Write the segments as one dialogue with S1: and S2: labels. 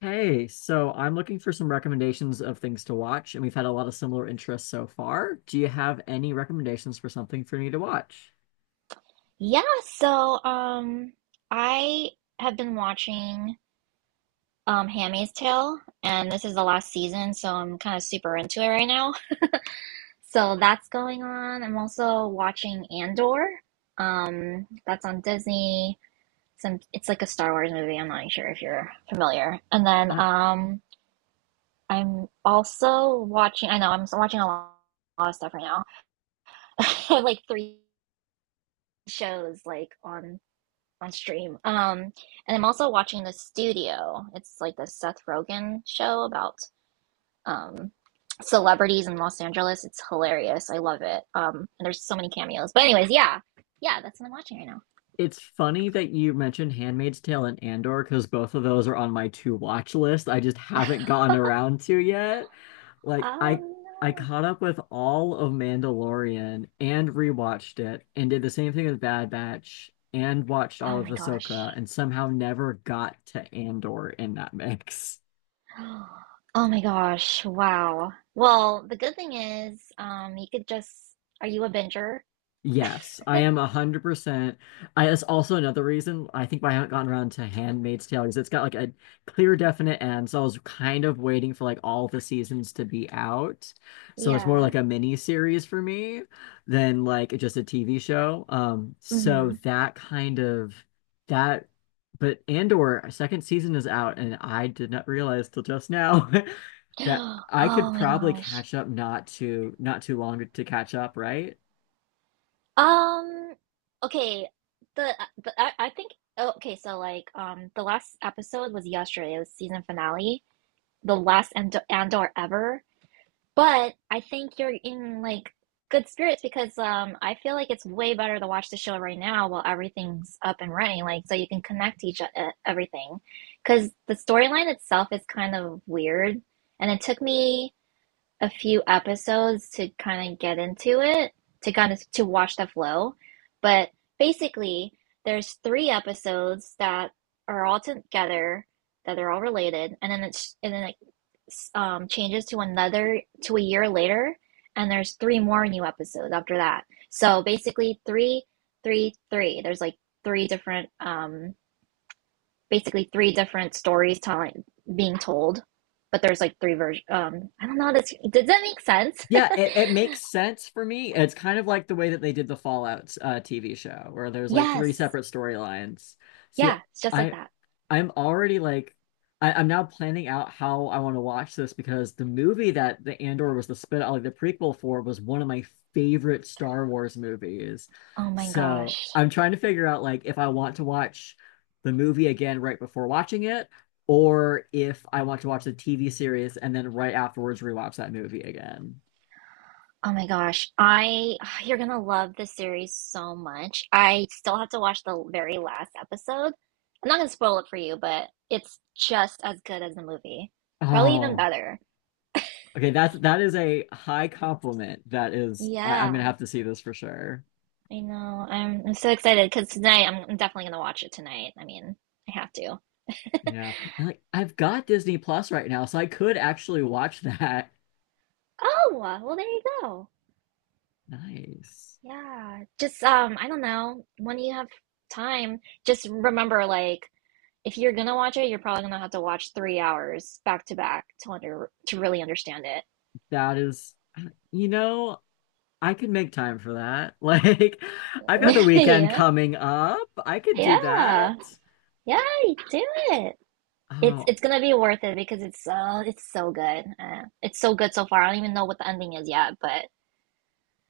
S1: Hey, so I'm looking for some recommendations of things to watch, and we've had a lot of similar interests so far. Do you have any recommendations for something for me to watch?
S2: Yeah, so I have been watching Handmaid's Tale, and this is the last season, so I'm kind of super into it right now. So that's going on. I'm also watching Andor. That's on Disney. Some it's like a Star Wars movie. I'm not sure if you're familiar. And then
S1: Uh,
S2: I'm also watching, I know I'm watching a lot of stuff right now. I have like three shows like on stream. And I'm also watching The Studio. It's like the Seth Rogen show about um celebrities in Los Angeles. It's hilarious. I love it. And there's so many cameos. But anyways, yeah, yeah, that's what I'm watching right now.
S1: it's funny that you mentioned Handmaid's Tale and Andor because both of those are on my to watch list. I just haven't gotten around to yet. Like I
S2: Um,
S1: I caught up with all of Mandalorian and rewatched it and did the same thing with Bad Batch and watched all
S2: oh
S1: of
S2: my
S1: Ahsoka
S2: gosh.
S1: and somehow never got to Andor in that mix.
S2: Oh my gosh. Wow. Well, the good thing is, you could just. Are you a binger?
S1: Yes, I am 100%. That's also another reason I think why I haven't gotten around to Handmaid's Tale because it's got like a clear, definite end. So I was kind of waiting for like all the seasons to be out. So it's more
S2: Yeah.
S1: like a mini series for me than like just a TV show. So
S2: Mm-hmm.
S1: that kind of that, but Andor second season is out, and I did not realize till just now that I could
S2: Oh my
S1: probably
S2: gosh.
S1: catch up not too long to catch up, right?
S2: Um, okay, I think oh, okay, so like the last episode was yesterday, it was season finale, the last Andor ever. But I think you're in like good spirits because I feel like it's way better to watch the show right now while everything's up and running, like so you can connect to each everything. Because the storyline itself is kind of weird, and it took me a few episodes to kind of get into it, to kind of to watch the flow. But basically, there's three episodes that are all together, that are all related, and then it changes to another to a year later, and there's three more new episodes after that. So basically, three, three, three. There's like three different, basically three different stories telling being told, but there's like three versions. I don't know. This Does that make sense?
S1: Yeah, it makes sense for me. It's kind of like the way that they did the Fallout TV show, where there's like three
S2: Yes.
S1: separate storylines. See,
S2: Yeah, it's just like
S1: I
S2: that.
S1: I'm already I'm now planning out how I want to watch this because the movie that the Andor was the spin like the prequel for was one of my favorite Star Wars movies.
S2: Oh my
S1: So
S2: gosh.
S1: I'm trying to figure out like if I want to watch the movie again right before watching it, or if I want to watch the TV series and then right afterwards rewatch that movie again.
S2: Oh my gosh. I you're gonna love this series so much. I still have to watch the very last episode. I'm not gonna spoil it for you, but it's just as good as the movie. Probably even
S1: Oh,
S2: better.
S1: okay. That is a high compliment. I'm gonna
S2: Yeah,
S1: have to see this for sure.
S2: I know. I'm so excited because tonight I'm definitely gonna watch it tonight. I mean, I have to.
S1: Yeah, and like I've got Disney Plus right now, so I could actually watch that.
S2: Oh, well there you go.
S1: Nice.
S2: Yeah. Just I don't know. When you have time, just remember, like if you're gonna watch it, you're probably gonna have to watch 3 hours back to back to under to really understand it.
S1: That is, you know, I could make time for that. Like, I've got the weekend
S2: Yeah,
S1: coming up. I could do
S2: yeah,
S1: that.
S2: yeah. You do it. It's
S1: Oh,
S2: it's gonna be worth it because it's so good. It's so good so far. I don't even know what the ending is yet, but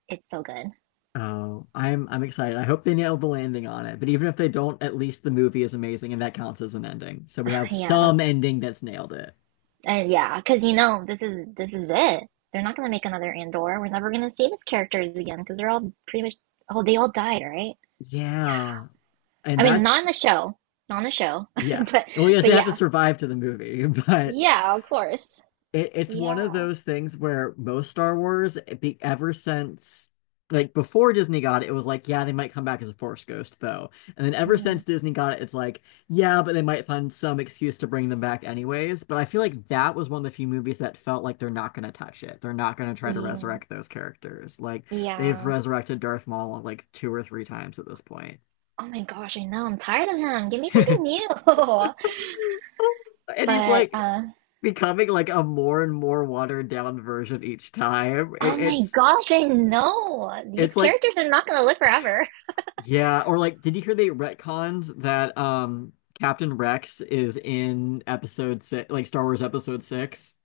S2: it's so good.
S1: oh, I'm excited. I hope they nail the landing on it. But even if they don't, at least the movie is amazing, and that counts as an ending. So we have
S2: Yeah,
S1: some ending that's nailed it.
S2: yeah. Because you know, this is it. They're not gonna make another Andor. We're never gonna see these characters again because they're all pretty much oh, they all died, right. Yeah.
S1: Yeah. And
S2: I mean, not
S1: that's,
S2: in the show, not in the show,
S1: yeah.
S2: but
S1: Well, yes,
S2: but
S1: they have to
S2: yeah,
S1: survive to the movie, but
S2: yeah, of course.
S1: it's one of
S2: Yeah.
S1: those things where most Star Wars, ever since, like before Disney got it, it was like, yeah, they might come back as a Force ghost, though. And then ever
S2: Mm,
S1: since Disney got it, it's like, yeah, but they might find some excuse to bring them back anyways. But I feel like that was one of the few movies that felt like they're not going to touch it. They're not going to try to
S2: yeah,
S1: resurrect those characters. Like they've
S2: yeah.
S1: resurrected Darth Maul like two or three times at this point.
S2: Oh my gosh, I know. I'm tired of him. Give me something new.
S1: And he's
S2: But
S1: like becoming like a more and more watered down version each time.
S2: oh
S1: It-
S2: my
S1: it's
S2: gosh, I know. These
S1: it's like
S2: characters are not gonna live forever.
S1: yeah, or like did you hear they retconned that Captain Rex is in episode six, like Star Wars episode six?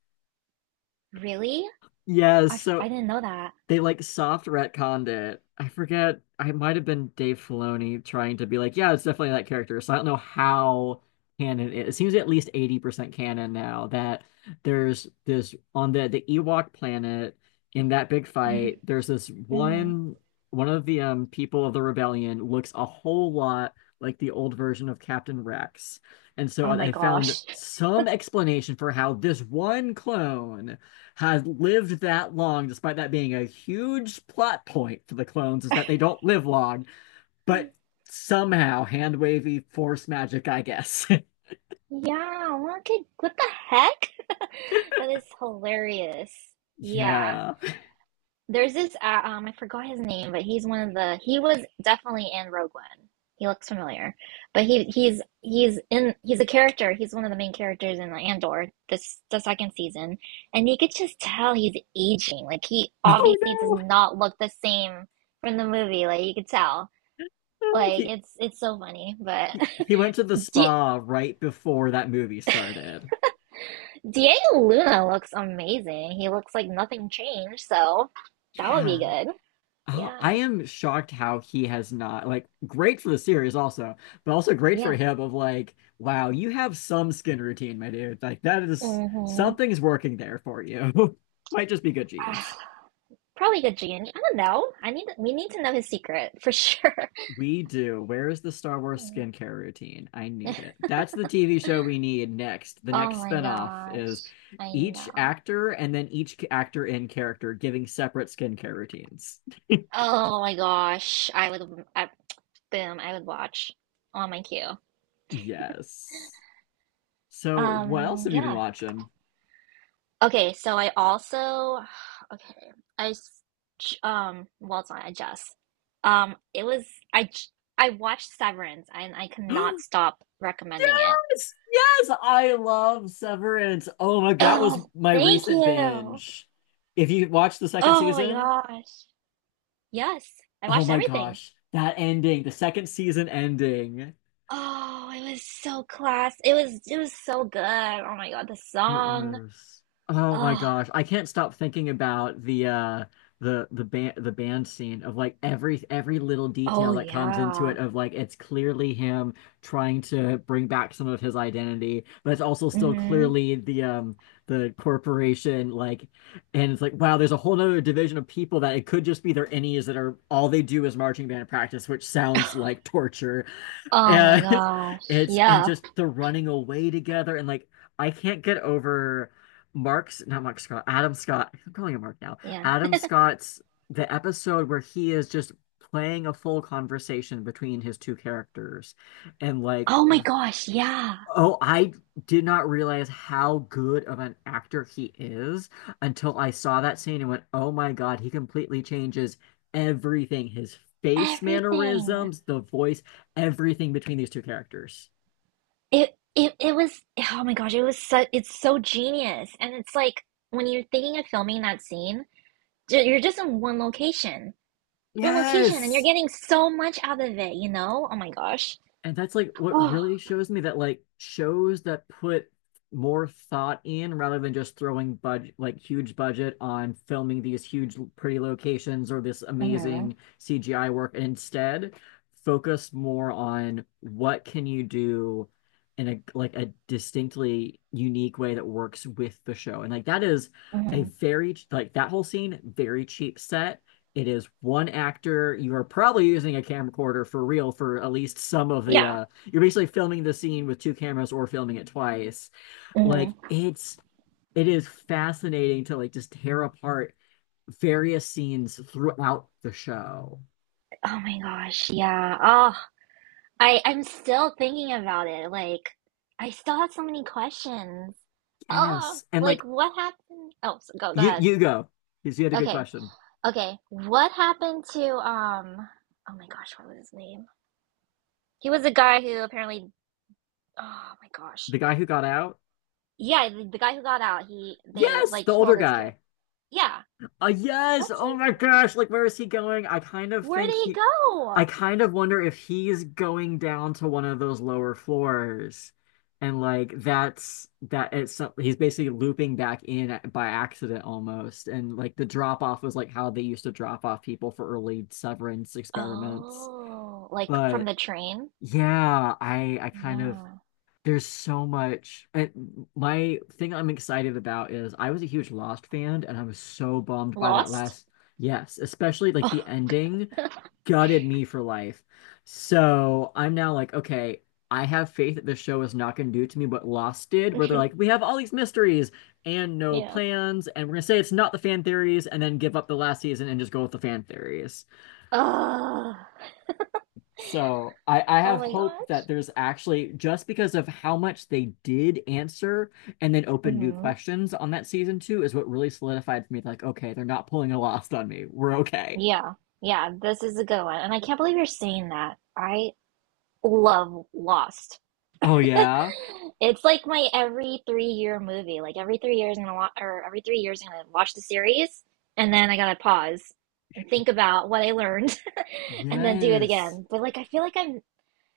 S2: Really?
S1: Yes,
S2: I
S1: so
S2: didn't know that.
S1: they like soft retconned it. I forget. I might have been Dave Filoni trying to be like, yeah, it's definitely that character. So I don't know how canon it is. It seems at least 80% canon now that there's this on the Ewok planet in that big fight, there's this
S2: Hmm.
S1: one one of the people of the rebellion looks a whole lot like the old version of Captain Rex. And so
S2: Oh my
S1: I found
S2: gosh.
S1: some explanation for how this one clone has lived that long, despite that being a huge plot point for the clones, is that they don't live long, but somehow hand wavy force magic, I guess.
S2: Yeah, what the heck? That is hilarious. Yeah.
S1: Yeah.
S2: There's this I forgot his name, but he was definitely in Rogue One. He looks familiar. But he's a character. He's one of the main characters in Andor this the second season. And you could just tell he's aging. Like he
S1: Oh
S2: obviously does
S1: no.
S2: not look the same from the movie. Like you could tell.
S1: Oh,
S2: Like
S1: he,
S2: it's so funny, but
S1: he went to the
S2: Di
S1: spa right before that movie started.
S2: Diego Luna looks amazing. He looks like nothing changed, so that would be
S1: Yeah.
S2: good.
S1: Oh, I
S2: Yeah.
S1: am shocked how he has not like great for the series also, but also great for
S2: Yeah.
S1: him of like, wow, you have some skin routine, my dude. Like that is
S2: Mm-hmm.
S1: something's working there for you. Might just be good genes.
S2: Probably the genie. I don't know. I need We need to know his secret for sure.
S1: We do. Where is the Star Wars
S2: Mm.
S1: skincare routine? I need it. That's the TV show we need next. The
S2: Oh
S1: next
S2: my
S1: spinoff is
S2: gosh. I
S1: each
S2: know.
S1: actor and then each actor in character giving separate skincare routines.
S2: Oh my gosh. Boom, I would watch on my queue.
S1: Yes. So what else have you been
S2: Yeah.
S1: watching?
S2: Okay, so I also okay. I s- j- well it's not I just it was I j- I watched Severance, and I cannot stop recommending it.
S1: Yes, I love Severance. Oh my, that was
S2: Oh,
S1: my
S2: thank
S1: recent
S2: you.
S1: binge. If you watch the second
S2: Oh my
S1: season,
S2: gosh. Yes, I
S1: oh
S2: watched
S1: my
S2: everything.
S1: gosh, that ending, the second season ending.
S2: Oh, it was so class. It was so good. Oh my God, the
S1: It
S2: song.
S1: was oh my
S2: Oh,
S1: gosh. I can't stop thinking about the the band scene of like every little
S2: oh
S1: detail that comes into
S2: yeah.
S1: it of like it's clearly him trying to bring back some of his identity, but it's also still
S2: Mm-hmm.
S1: clearly the corporation like and it's like wow, there's a whole nother division of people that it could just be their innies that are all they do is marching band practice, which sounds like torture.
S2: Oh my
S1: And
S2: gosh.
S1: it's and
S2: Yeah.
S1: just the running away together and like I can't get over Mark's not Mark Scott, Adam Scott. I'm calling him Mark now.
S2: Yeah.
S1: Adam Scott's the episode where he is just playing a full conversation between his two characters and like
S2: Oh my gosh, yeah.
S1: oh, I did not realize how good of an actor he is until I saw that scene and went, oh my God, he completely changes everything. His face
S2: Everything.
S1: mannerisms, the voice, everything between these two characters.
S2: It was oh my gosh, it was it's so genius. And it's like when you're thinking of filming that scene, you're just in one location. One location, and you're
S1: Yes.
S2: getting so much out of it, you know? Oh my gosh.
S1: And that's like what
S2: Oh.
S1: really shows me that like shows that put more thought in rather than just throwing budget like huge budget on filming these huge pretty locations or this
S2: Mm-hmm.
S1: amazing CGI work and instead focus more on what can you do in a distinctly unique way that works with the show. And like that is a
S2: Mm-hmm.
S1: very like that whole scene, very cheap set it is one actor. You are probably using a camcorder for real for at least some of the
S2: Yeah.
S1: you're basically filming the scene with two cameras or filming it twice. Like
S2: Mhm.
S1: it is fascinating to like just tear apart various scenes throughout the show.
S2: Oh my gosh, yeah. Oh, I'm still thinking about it. Like, I still have so many questions. Oh,
S1: Yes. And
S2: like
S1: like
S2: what happened? Oh, so go ahead.
S1: you go because you had a good
S2: Okay,
S1: question.
S2: okay. What happened to um? Oh my gosh, what was his name? He was the guy who apparently. Oh my gosh.
S1: The guy who got out?
S2: Yeah, the guy who got out. He, they
S1: Yes,
S2: like
S1: the older
S2: killed his
S1: guy.
S2: character. Yeah.
S1: Yes.
S2: What's his
S1: Oh my
S2: name?
S1: gosh. Like, where is he going?
S2: Where did he
S1: I
S2: go?
S1: kind of wonder if he's going down to one of those lower floors, and like that's that it's he's basically looping back in by accident almost, and like the drop off was like how they used to drop off people for early severance experiments.
S2: Oh, like from
S1: But
S2: the train?
S1: yeah, I kind of
S2: Yeah.
S1: there's so much. And my thing I'm excited about is I was a huge Lost fan and I was so bummed by that
S2: Lost?
S1: last, yes, especially like
S2: Oh.
S1: the ending gutted me for life. So I'm now like, okay, I have faith that this show is not going to do to me what Lost did, where they're like, we have all these mysteries and no
S2: Yeah.
S1: plans, and we're going to say it's not the fan theories and then give up the last season and just go with the fan theories.
S2: Ugh.
S1: So I
S2: Oh
S1: have
S2: my
S1: hope that
S2: gosh.
S1: there's actually just because of how much they did answer and then open new
S2: Hmm.
S1: questions on that season two is what really solidified for me. Like, okay, they're not pulling a lost on me. We're okay.
S2: Yeah. Yeah, this is a good one. And I can't believe you're saying that. I love Lost.
S1: Oh yeah.
S2: It's like my every three-year movie. Like every 3 years I'm gonna watch, or every 3 years I'm gonna watch the series, and then I gotta pause and think about what I learned and then do it
S1: Yes.
S2: again. But like I feel like I'm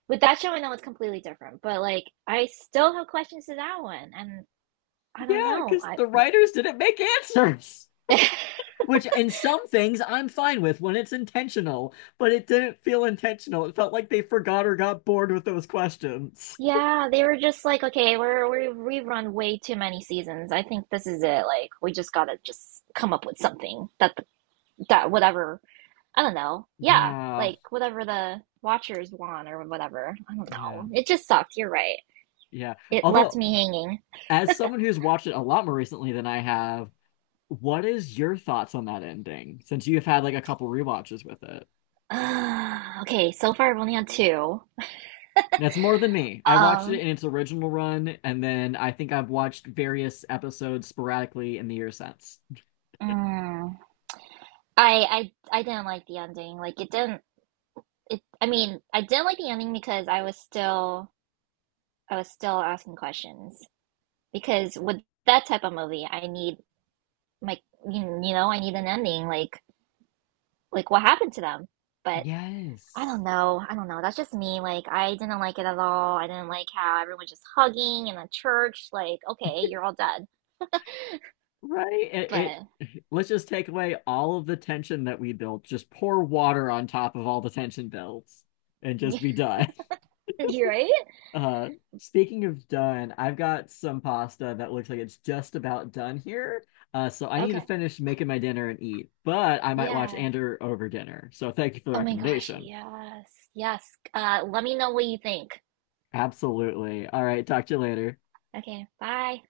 S2: with that show, I know it's completely different, but like I still have questions to that one, and I
S1: Yeah,
S2: don't know.
S1: because
S2: I
S1: the writers didn't make answers. Which in some things I'm fine with when it's intentional, but it didn't feel intentional. It felt like they forgot or got bored with those questions.
S2: yeah, they were just like, okay, we're we've run way too many seasons. I think this is it. Like, we just gotta just come up with something that the, that whatever, I don't know. Yeah,
S1: Yeah.
S2: like whatever the watchers want or whatever. I don't
S1: Yeah.
S2: know. It just sucked. You're right.
S1: Yeah.
S2: It left
S1: Although
S2: me hanging.
S1: as someone who's watched it a lot more recently than I have, what is your thoughts on that ending? Since you've had like a couple rewatches with it.
S2: Okay, so far I've only had two.
S1: That's more than me. I watched it
S2: Um,
S1: in its original run, and then I think I've watched various episodes sporadically in the year since.
S2: mm, I didn't like the ending. Like, it didn't. It. I mean, I didn't like the ending because I was still asking questions. Because with that type of movie, I need my, you know, I need an ending, like what happened to them, but I
S1: Yes.
S2: don't know, I don't know, that's just me, like I didn't like it at all, I didn't like how everyone was just hugging in the church, like okay, you're all dead,
S1: Right? It
S2: but
S1: let's just take away all of the tension that we built. Just pour water on top of all the tension builds and just be done.
S2: you're right.
S1: Uh, speaking of done, I've got some pasta that looks like it's just about done here. So I need to
S2: Okay,
S1: finish making my dinner and eat, but I might watch
S2: yeah,
S1: Andor over dinner. So thank you for the
S2: oh my gosh,
S1: recommendation.
S2: yes, yes, let me know what you think.
S1: Absolutely. All right, talk to you later.
S2: Okay, bye.